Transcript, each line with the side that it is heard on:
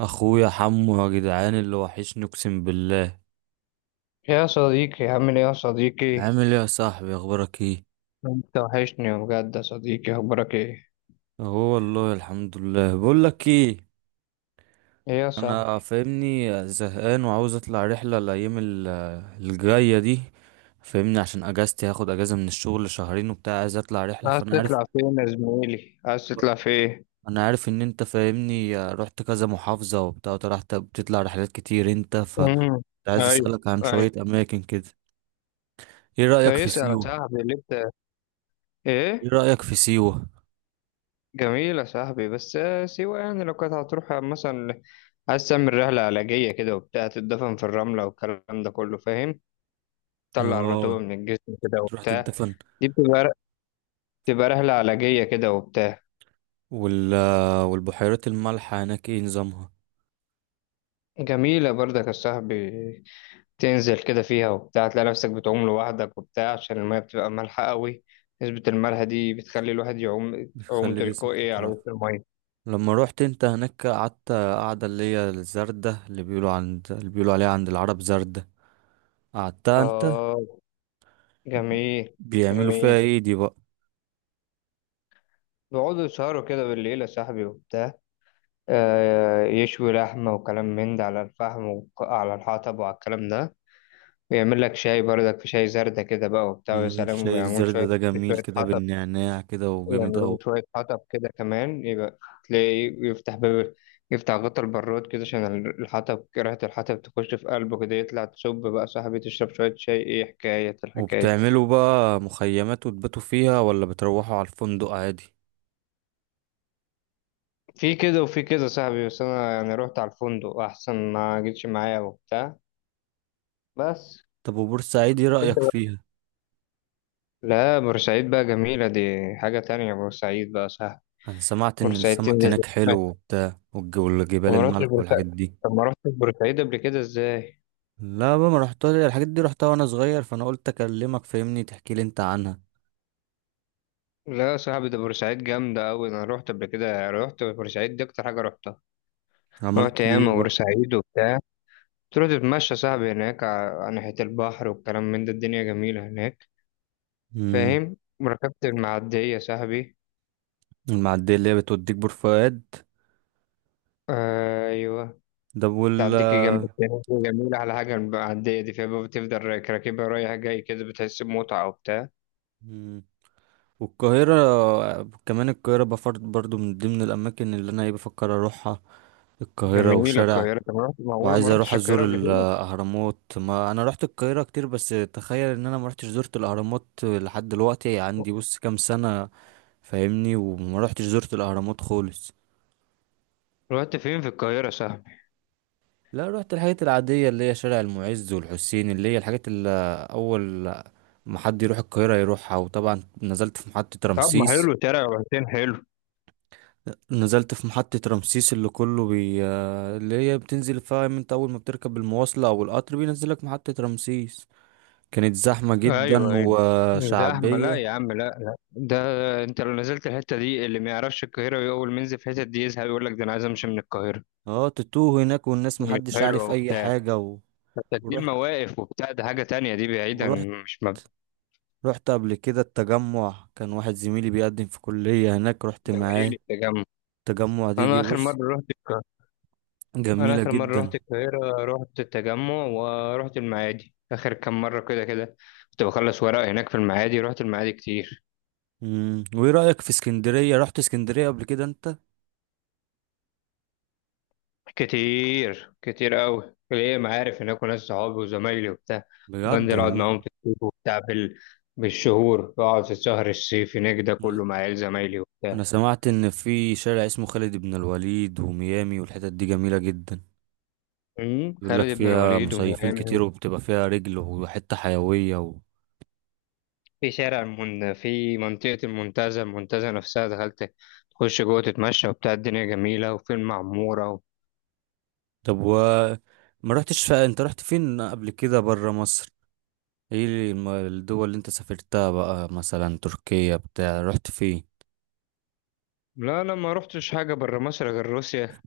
right: اخويا حمو يا جدعان اللي وحشني اقسم بالله.
left: يا صديقي، عامل ايه يا صديقي؟
right: عامل ايه يا صاحبي، اخبارك ايه؟
left: انت وحشني بجد يا صديقي، اخبارك ايه؟
right: اهو والله الحمد لله. بقول لك ايه،
left: ايه يا
right: انا
left: صاحبي؟
right: فاهمني زهقان وعاوز اطلع رحله الايام الجايه دي، فاهمني، عشان اجازتي هاخد اجازه من الشغل شهرين وبتاع، عايز اطلع رحله.
left: عايز
right: فانا عارف،
left: تطلع فين يا زميلي، عايز تطلع فين؟
right: انا عارف ان انت فاهمني رحت كذا محافظه وبتاع، رحت بتطلع رحلات كتير انت،
left: امم
right: فعايز
left: ايوه،
right: اسالك عن
left: ايوه.
right: شويه اماكن كده. ايه رايك في
left: فيسأل يا
right: سيوه؟
left: صاحبي اللي انت،
right: ايه
left: ايه؟
right: رايك في سيوه؟
left: جميل يا صاحبي، بس سيوة يعني لو كانت هتروح مثلا، عايز تعمل رحلة علاجية كده وبتاع، تتدفن في الرملة والكلام ده كله، فاهم؟ تطلع الرطوبة
right: اه،
left: من الجسم كده
right: تروح
left: وبتاع.
right: تتدفن.
left: دي بتبقى رحلة علاجية كده وبتاع.
right: وال والبحيرات المالحة هناك ايه نظامها؟
left: جميلة برضك يا صاحبي. تنزل كده فيها وبتاع، تلاقي نفسك بتعوم لوحدك وبتاع، عشان المية بتبقى مالحة قوي. نسبة الملح دي بتخلي الواحد يعوم يعوم
right: بتخلي جسمك
left: تلقائي على
right: يترف.
left: وش المية.
right: لما روحت انت هناك قعدت قعدة اللي هي الزردة اللي بيقولوا عند، اللي بيقولوا عليها عند العرب زردة، قعدتها انت؟
left: آه، جميل.
right: بيعملوا فيها
left: جميل.
right: ايه دي بقى؟
left: بيقعدوا يسهروا كده بالليل يا صاحبي وبتاع. آه، يشوي لحمة وكلام من ده على الفحم وعلى الحطب وعلى الكلام ده، ويعمل لك شاي بردك، في شاي زردة كده بقى وبتاع، ويا سلام،
right: شاي
left: ويعمل
right: الزردة
left: شوية
right: ده جميل
left: شوية
right: كده
left: حطب.
right: بالنعناع كده وجامد
left: يعملوا
right: اهو.
left: له شوية حطب كده كمان، يبقى تلاقي إيه، يفتح باب، يفتح غطا البراد كده عشان الحطب، ريحة الحطب تخش في قلبه كده، يطلع تصب بقى صاحبي، تشرب شوية شاي، ايه حكاية الحكاية.
right: وبتعملوا بقى مخيمات وتباتوا فيها ولا بتروحوا على الفندق عادي؟
left: في كده وفي كده صاحبي، بس أنا يعني رحت على الفندق أحسن، ما جيتش معايا وبتاع، بس.
right: طب وبورسعيد ايه
left: انت
right: رأيك
left: بقى.
right: فيها؟
left: لا، بورسعيد بقى جميلة دي، حاجة تانية بورسعيد بقى، صح؟
right: انا سمعت ان
left: بورسعيد
right: السمك
left: تنزل.
right: هناك حلو وبتاع،
left: طب
right: والجبال
left: ما رحتش
right: الملح
left: بورسعيد
right: والحاجات دي.
left: طب ما رحتش بورسعيد قبل كده ازاي؟
right: لا بقى ما رحتها، الحاجات دي رحتها وانا صغير، فانا قلت اكلمك فاهمني تحكي لي انت عنها.
left: لا يا صاحبي، ده بورسعيد جامدة أوي، أنا روحت قبل كده، روحت بورسعيد دي أكتر حاجة روحتها. روحت
right: عملت ايه
left: ياما
right: بقى؟
left: بورسعيد وبتاع، تروح تتمشى يا صاحبي هناك على ناحية البحر والكلام من ده، الدنيا جميلة هناك،
right: امم،
left: فاهم؟ وركبت المعدية يا صاحبي.
right: المعديه اللي هي بتوديك بور فؤاد.
left: أيوه.
right: ده وال
left: تعديكي جنب التاني، جميلة على حاجة المعدية دي، فيها بقى بتفضل راكبها رايح جاي كده، بتحس بمتعة وبتاع.
right: مم. والقاهره كمان، القاهره بفرض برضو من ضمن الاماكن اللي انا ايه بفكر اروحها، القاهره
left: جميلة
right: والشارع،
left: القاهرة، طب معقولة ما
right: وعايز اروح
left: رحتش القاهرة
right: ازور
left: قبل كده؟
right: الاهرامات. ما انا رحت القاهره كتير بس تخيل ان انا ما رحتش زرت الاهرامات لحد دلوقتي عندي بص كام سنه، فاهمني، وما رحتش زرت الاهرامات خالص.
left: رحت فين في القاهرة يا صاحبي؟
right: لا رحت الحاجات العادية اللي هي شارع المعز والحسين، اللي هي الحاجات اللي أول ما حد يروح القاهرة يروحها، وطبعا نزلت في محطة
left: طب ما حلو
right: رمسيس.
left: شارع وحسين، حلو.
right: نزلت في محطة رمسيس اللي كله بي اللي هي بتنزل، فاهم انت، أول ما بتركب المواصلة أو القطر بينزلك محطة رمسيس. كانت زحمة جدا
left: ايوه، ايوه. زحمه؟ لا
right: وشعبية.
left: يا عم، لا، لا، ده انت لو نزلت الحته دي اللي ما يعرفش القاهره، ويقول منزل في الحته دي يزهق، يقول لك ده انا عايز امشي من القاهره.
right: اه، تتوه هناك والناس
left: مش
right: محدش
left: حلوه
right: عارف أي
left: وبتاع.
right: حاجة و...
left: بس دي
right: ورحت
left: المواقف وبتاع، ده حاجه تانية دي، بعيدا.
right: ورحت
left: مش مب-
right: رحت قبل كده التجمع، كان واحد زميلي بيقدم في كلية هناك رحت
left: ده بديل
right: معاه.
left: التجمع.
right: التجمع دي جه
left: انا اخر
right: بص،
left: مره رحت القاهره انا
right: جميلة
left: اخر مره
right: جدا.
left: رحت القاهره رحت التجمع، ورحت المعادي اخر كام مره كده كده. كنت بخلص ورق هناك في المعادي، رحت المعادي كتير.
right: امم، وايه رأيك في اسكندرية؟ رحت اسكندرية قبل كده انت؟
left: كتير كتير قوي، ليا معارف هناك وناس صحابي وزمايلي وبتاع. كنت
right: بجد
left: بنزل اقعد
right: والله.
left: معاهم في الصيف وبتاع بالشهور، بقعد في الشهر الصيفي هناك ده
right: انا
left: كله، مع عيال زمايلي وبتاع.
right: أنا سمعت ان في شارع اسمه خالد بن الوليد وميامي، والحتت دي جميلة جدا، بيقول لك
left: خالد بن
right: فيها
left: الوليد
right: مصيفين
left: وميامي.
right: كتير وبتبقى فيها رجل وحتة حيوية و...
left: في منطقة المنتزه نفسها دخلت. تخش جوه تتمشى وبتاع، الدنيا جميلة، وفي المعمورة و...
right: طب و ما رحتش ف... انت رحت فين قبل كده برا مصر؟ ايه الدول اللي انت سافرتها بقى، مثلا تركيا بتاع، رحت فين؟
left: لا انا ما رحتش حاجة بره مصر غير روسيا.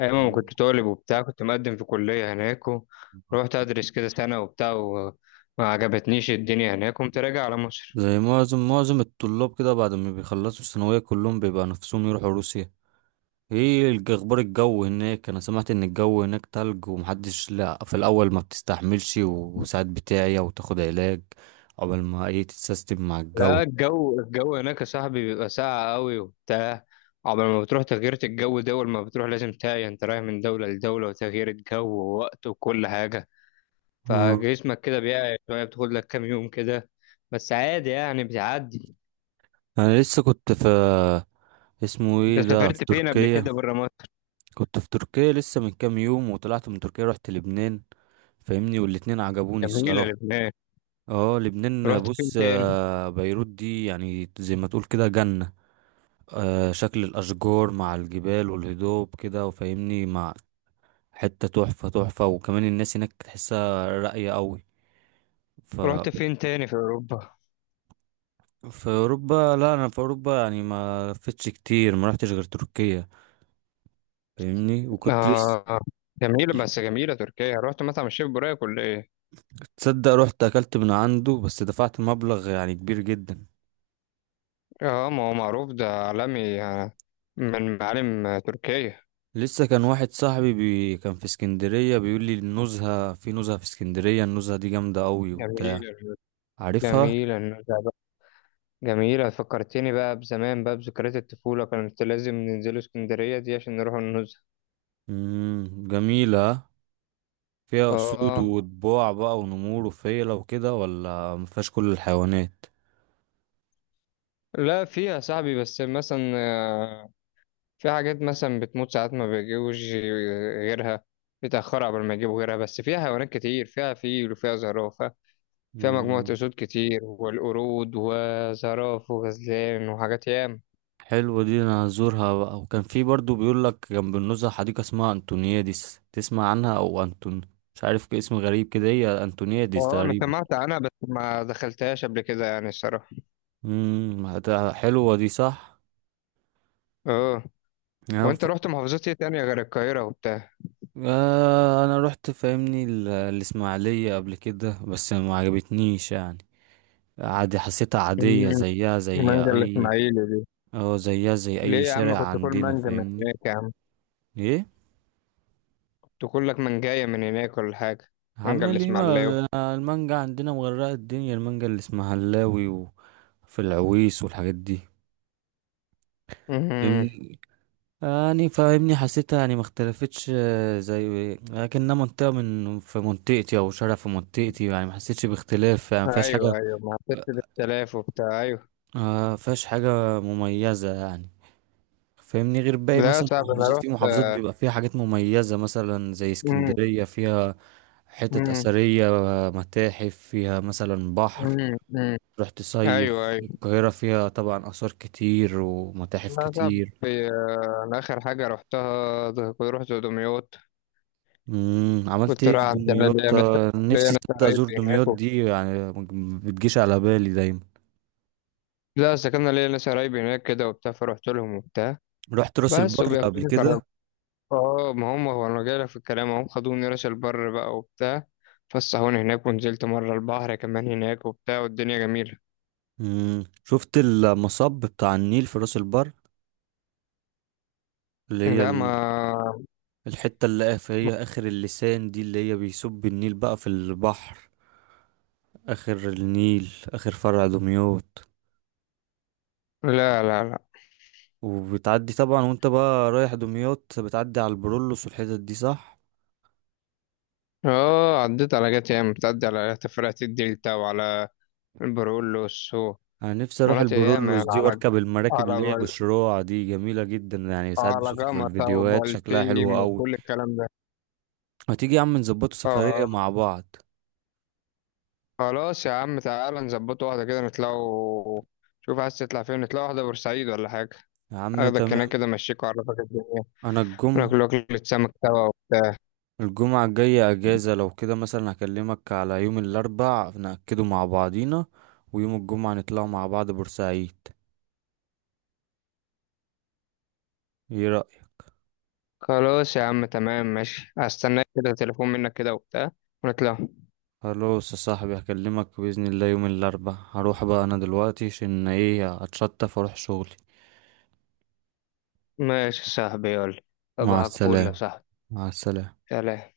left: أيام ما كنت طالب وبتاع، كنت مقدم في كلية هناك ورحت أدرس كده سنة وبتاع، وما عجبتنيش الدنيا هناك، قمت راجع على مصر.
right: زي معظم الطلاب كده بعد ما بيخلصوا الثانوية كلهم بيبقى نفسهم يروحوا روسيا. ايه اخبار الجو هناك؟ انا سمعت ان الجو هناك تلج ومحدش، لا في الاول ما بتستحملش وساعات بتاعي وتاخد علاج، عقبال ما ايه تتسيستم مع الجو.
left: لا، الجو هناك يا صاحبي بيبقى ساقع قوي وبتاع. قبل ما بتروح، تغيير الجو دول ما بتروح، لازم تاقي انت رايح من دولة لدولة، وتغيير الجو ووقت وكل حاجة.
right: آه.
left: فجسمك كده بيقع شوية، بتاخد لك كام يوم كده. بس عادي يعني، بتعدي.
right: انا لسه كنت في، اسمه
left: انت
right: ايه ده، في
left: سافرت فين قبل
right: تركيا.
left: كده بره مصر؟
right: كنت في تركيا لسه من كام يوم، وطلعت من تركيا رحت لبنان، فاهمني، والاتنين عجبوني
left: جميلة
right: الصراحة.
left: لبنان.
right: اه لبنان
left: رحت فين
right: بص،
left: تاني؟
right: آه، بيروت دي يعني زي ما تقول كده جنة. آه، شكل الأشجار مع الجبال والهضاب كده، وفاهمني، مع حتة تحفة، وكمان الناس هناك تحسها راقية قوي. ف
left: رحت فين تاني في أوروبا؟
right: في أوروبا، لا أنا في أوروبا يعني ما لفتش كتير، ما رحتش غير تركيا، فاهمني، وكنت لسه.
left: آه، جميلة بس، جميلة تركيا. رحت مطعم الشيف بوراك ولا إيه؟
right: تصدق رحت أكلت من عنده بس دفعت مبلغ يعني كبير جدا.
left: آه، ما هو معروف ده عالمي، من معالم تركيا.
right: لسه كان واحد صاحبي كان في اسكندرية بيقول لي النزهة، في نزهة في اسكندرية النزهة دي جامدة قوي وبتاع،
left: جميلة.
right: عارفها؟
left: جميلة النزهة بقى. جميلة فكرتني بقى بزمان، بقى بذكريات الطفولة، كانت لازم ننزلوا اسكندرية دي عشان نروح النزهة.
right: جميلة. فيها اسود
left: آه.
right: وطباع بقى ونمور وفيلة وكده ولا مفيهاش كل الحيوانات؟
left: لا، فيها يا صاحبي، بس مثلا في حاجات مثلا بتموت ساعات، ما بيجيبوش غيرها، بيتأخروا قبل ما يجيبوا غيرها، بس فيها حيوانات كتير، فيها فيل وفيها زرافة. فيها مجموعة
right: امم،
left: أسود كتير، والقرود وزراف وغزلان وحاجات ياما.
right: حلوة دي، انا هزورها بقى. وكان في برضو بيقول لك جنب النزهة حديقة اسمها انتونياديس، تسمع عنها؟ او انتون، مش عارف كده، اسم غريب كده، هي انتونياديس
left: اه، أنا
right: تقريبا.
left: سمعت عنها بس ما دخلتهاش قبل كده يعني، الصراحة.
right: امم، حلوة دي صح.
left: اه. وأنت رحت محافظات إيه تانية غير القاهرة وبتاع؟
right: آه، انا رحت فاهمني الاسماعيليه قبل كده بس ما عجبتنيش يعني، عادي حسيتها عاديه
left: مم،
right: زيها زي
left: مانجا
right: اي.
left: الإسماعيلي دي.
right: اه زيها زي اي
left: ليه يا عم،
right: شارع
left: كنت كل
right: عندنا
left: مانجا من
right: فاهمني.
left: هناك يا عم.
right: ايه؟
left: كنت كل لك منجاية من هناك ولا حاجة؟ مانجا
right: عمال ايه ما.
left: الإسماعيلاوي.
right: المانجا عندنا مغرقه الدنيا، المانجا اللي اسمها هلاوي وفي العويس والحاجات دي،
left: مم.
right: فاهمني. يعني فاهمني حسيتها يعني ما اختلفتش، آه، زي لكنها منطقه من في منطقتي او شارع في منطقتي يعني ما حسيتش باختلاف، يعني ما فيهاش حاجه،
left: أيوه، أيوه، ما حسيتش باختلاف وبتاع، أيوه.
right: آه فيهاش حاجة مميزة يعني، فاهمني، غير باقي
left: لا
right: مثلا
left: صعب. أنا
right: محافظات، في محافظات
left: رحت.
right: بيبقى فيها حاجات مميزة مثلا زي
left: مم.
right: اسكندرية فيها حتت
left: مم.
right: أثرية، متاحف، فيها مثلا بحر
left: مم. مم.
right: تروح
left: أيوه،
right: تصيف،
left: أيوه.
right: القاهرة فيها طبعا آثار كتير ومتاحف
left: لا صعب.
right: كتير.
left: أنا آخر حاجة رحتها كنت رحت دمياط.
right: مم. عملت
left: كنت
right: ايه في
left: رايح عند شباب،
right: دمياط؟ آه،
left: ليا
right: نفسي
left: ناس
right: تصدق
left: قرايب
right: أزور دمياط
left: هناك و...
right: دي، يعني ما بتجيش على بالي دايما.
left: لا، سكننا ليا ناس قرايب هناك كده وبتاع، فرحت لهم وبتاع.
right: رحت راس
left: بس
right: البر قبل
left: وبياخدوني كرم.
right: كده؟
left: اه، ما هم، هو أنا جايلك في الكلام، هم خدوني راس البر بقى وبتاع. فسحوني هناك، ونزلت مرة البحر كمان هناك وبتاع، والدنيا جميلة.
right: مم. شفت المصب بتاع النيل في راس البر، اللي هي
left: لا ما
right: الحتة اللي في هي آخر اللسان دي اللي هي بيصب النيل بقى في البحر، آخر النيل، آخر فرع دمياط؟
left: لا، لا، لا.
right: وبتعدي طبعا وانت بقى رايح دمياط بتعدي على البرولوس والحتت دي صح؟
left: اه، عديت على، جات ياما بتعدي على تفرقة الدلتا وعلى البرولوس.
right: أنا نفسي أروح
left: ومرات ياما
right: البرولوس
left: يعني
right: دي وأركب المراكب
left: على
right: اللي هي بشراع دي، جميلة جدا يعني، ساعات
left: على
right: بشوفها في
left: جمطة
right: الفيديوهات شكلها حلو
left: وبلطيم
right: أوي.
left: وكل الكلام ده.
right: ما تيجي يا عم نظبطوا سفرية
left: اه.
right: مع بعض؟
left: خلاص يا عم، تعالى نظبط واحدة كده نطلعوا. شوف عايز تطلع فين، نطلع واحدة بورسعيد ولا حاجة.
right: يا عم
left: اخدك هناك
right: تمام.
left: كده، امشيك واعرفك الدنيا.
right: أنا الجم
left: ناكل أكلة سمك سوا وبتاع.
right: الجمعة الجاية أجازة، لو كده مثلا هكلمك على يوم الأربع نأكده مع بعضينا، ويوم الجمعة نطلع مع بعض بورسعيد. ايه رأيك؟
left: خلاص يا عم، تمام، ماشي، هستناك كده تليفون منك كده وبتاع، ونطلع.
right: خلاص يا صاحبي، هكلمك بإذن الله يوم الأربع. هروح بقى أنا دلوقتي عشان ايه هتشطف واروح شغلي.
left: ماشي يا صاحبي، يلا.
right: مع
left: صباحك فل يا
right: السلامة.
left: صاحبي.
right: مع السلامة.
left: سلام.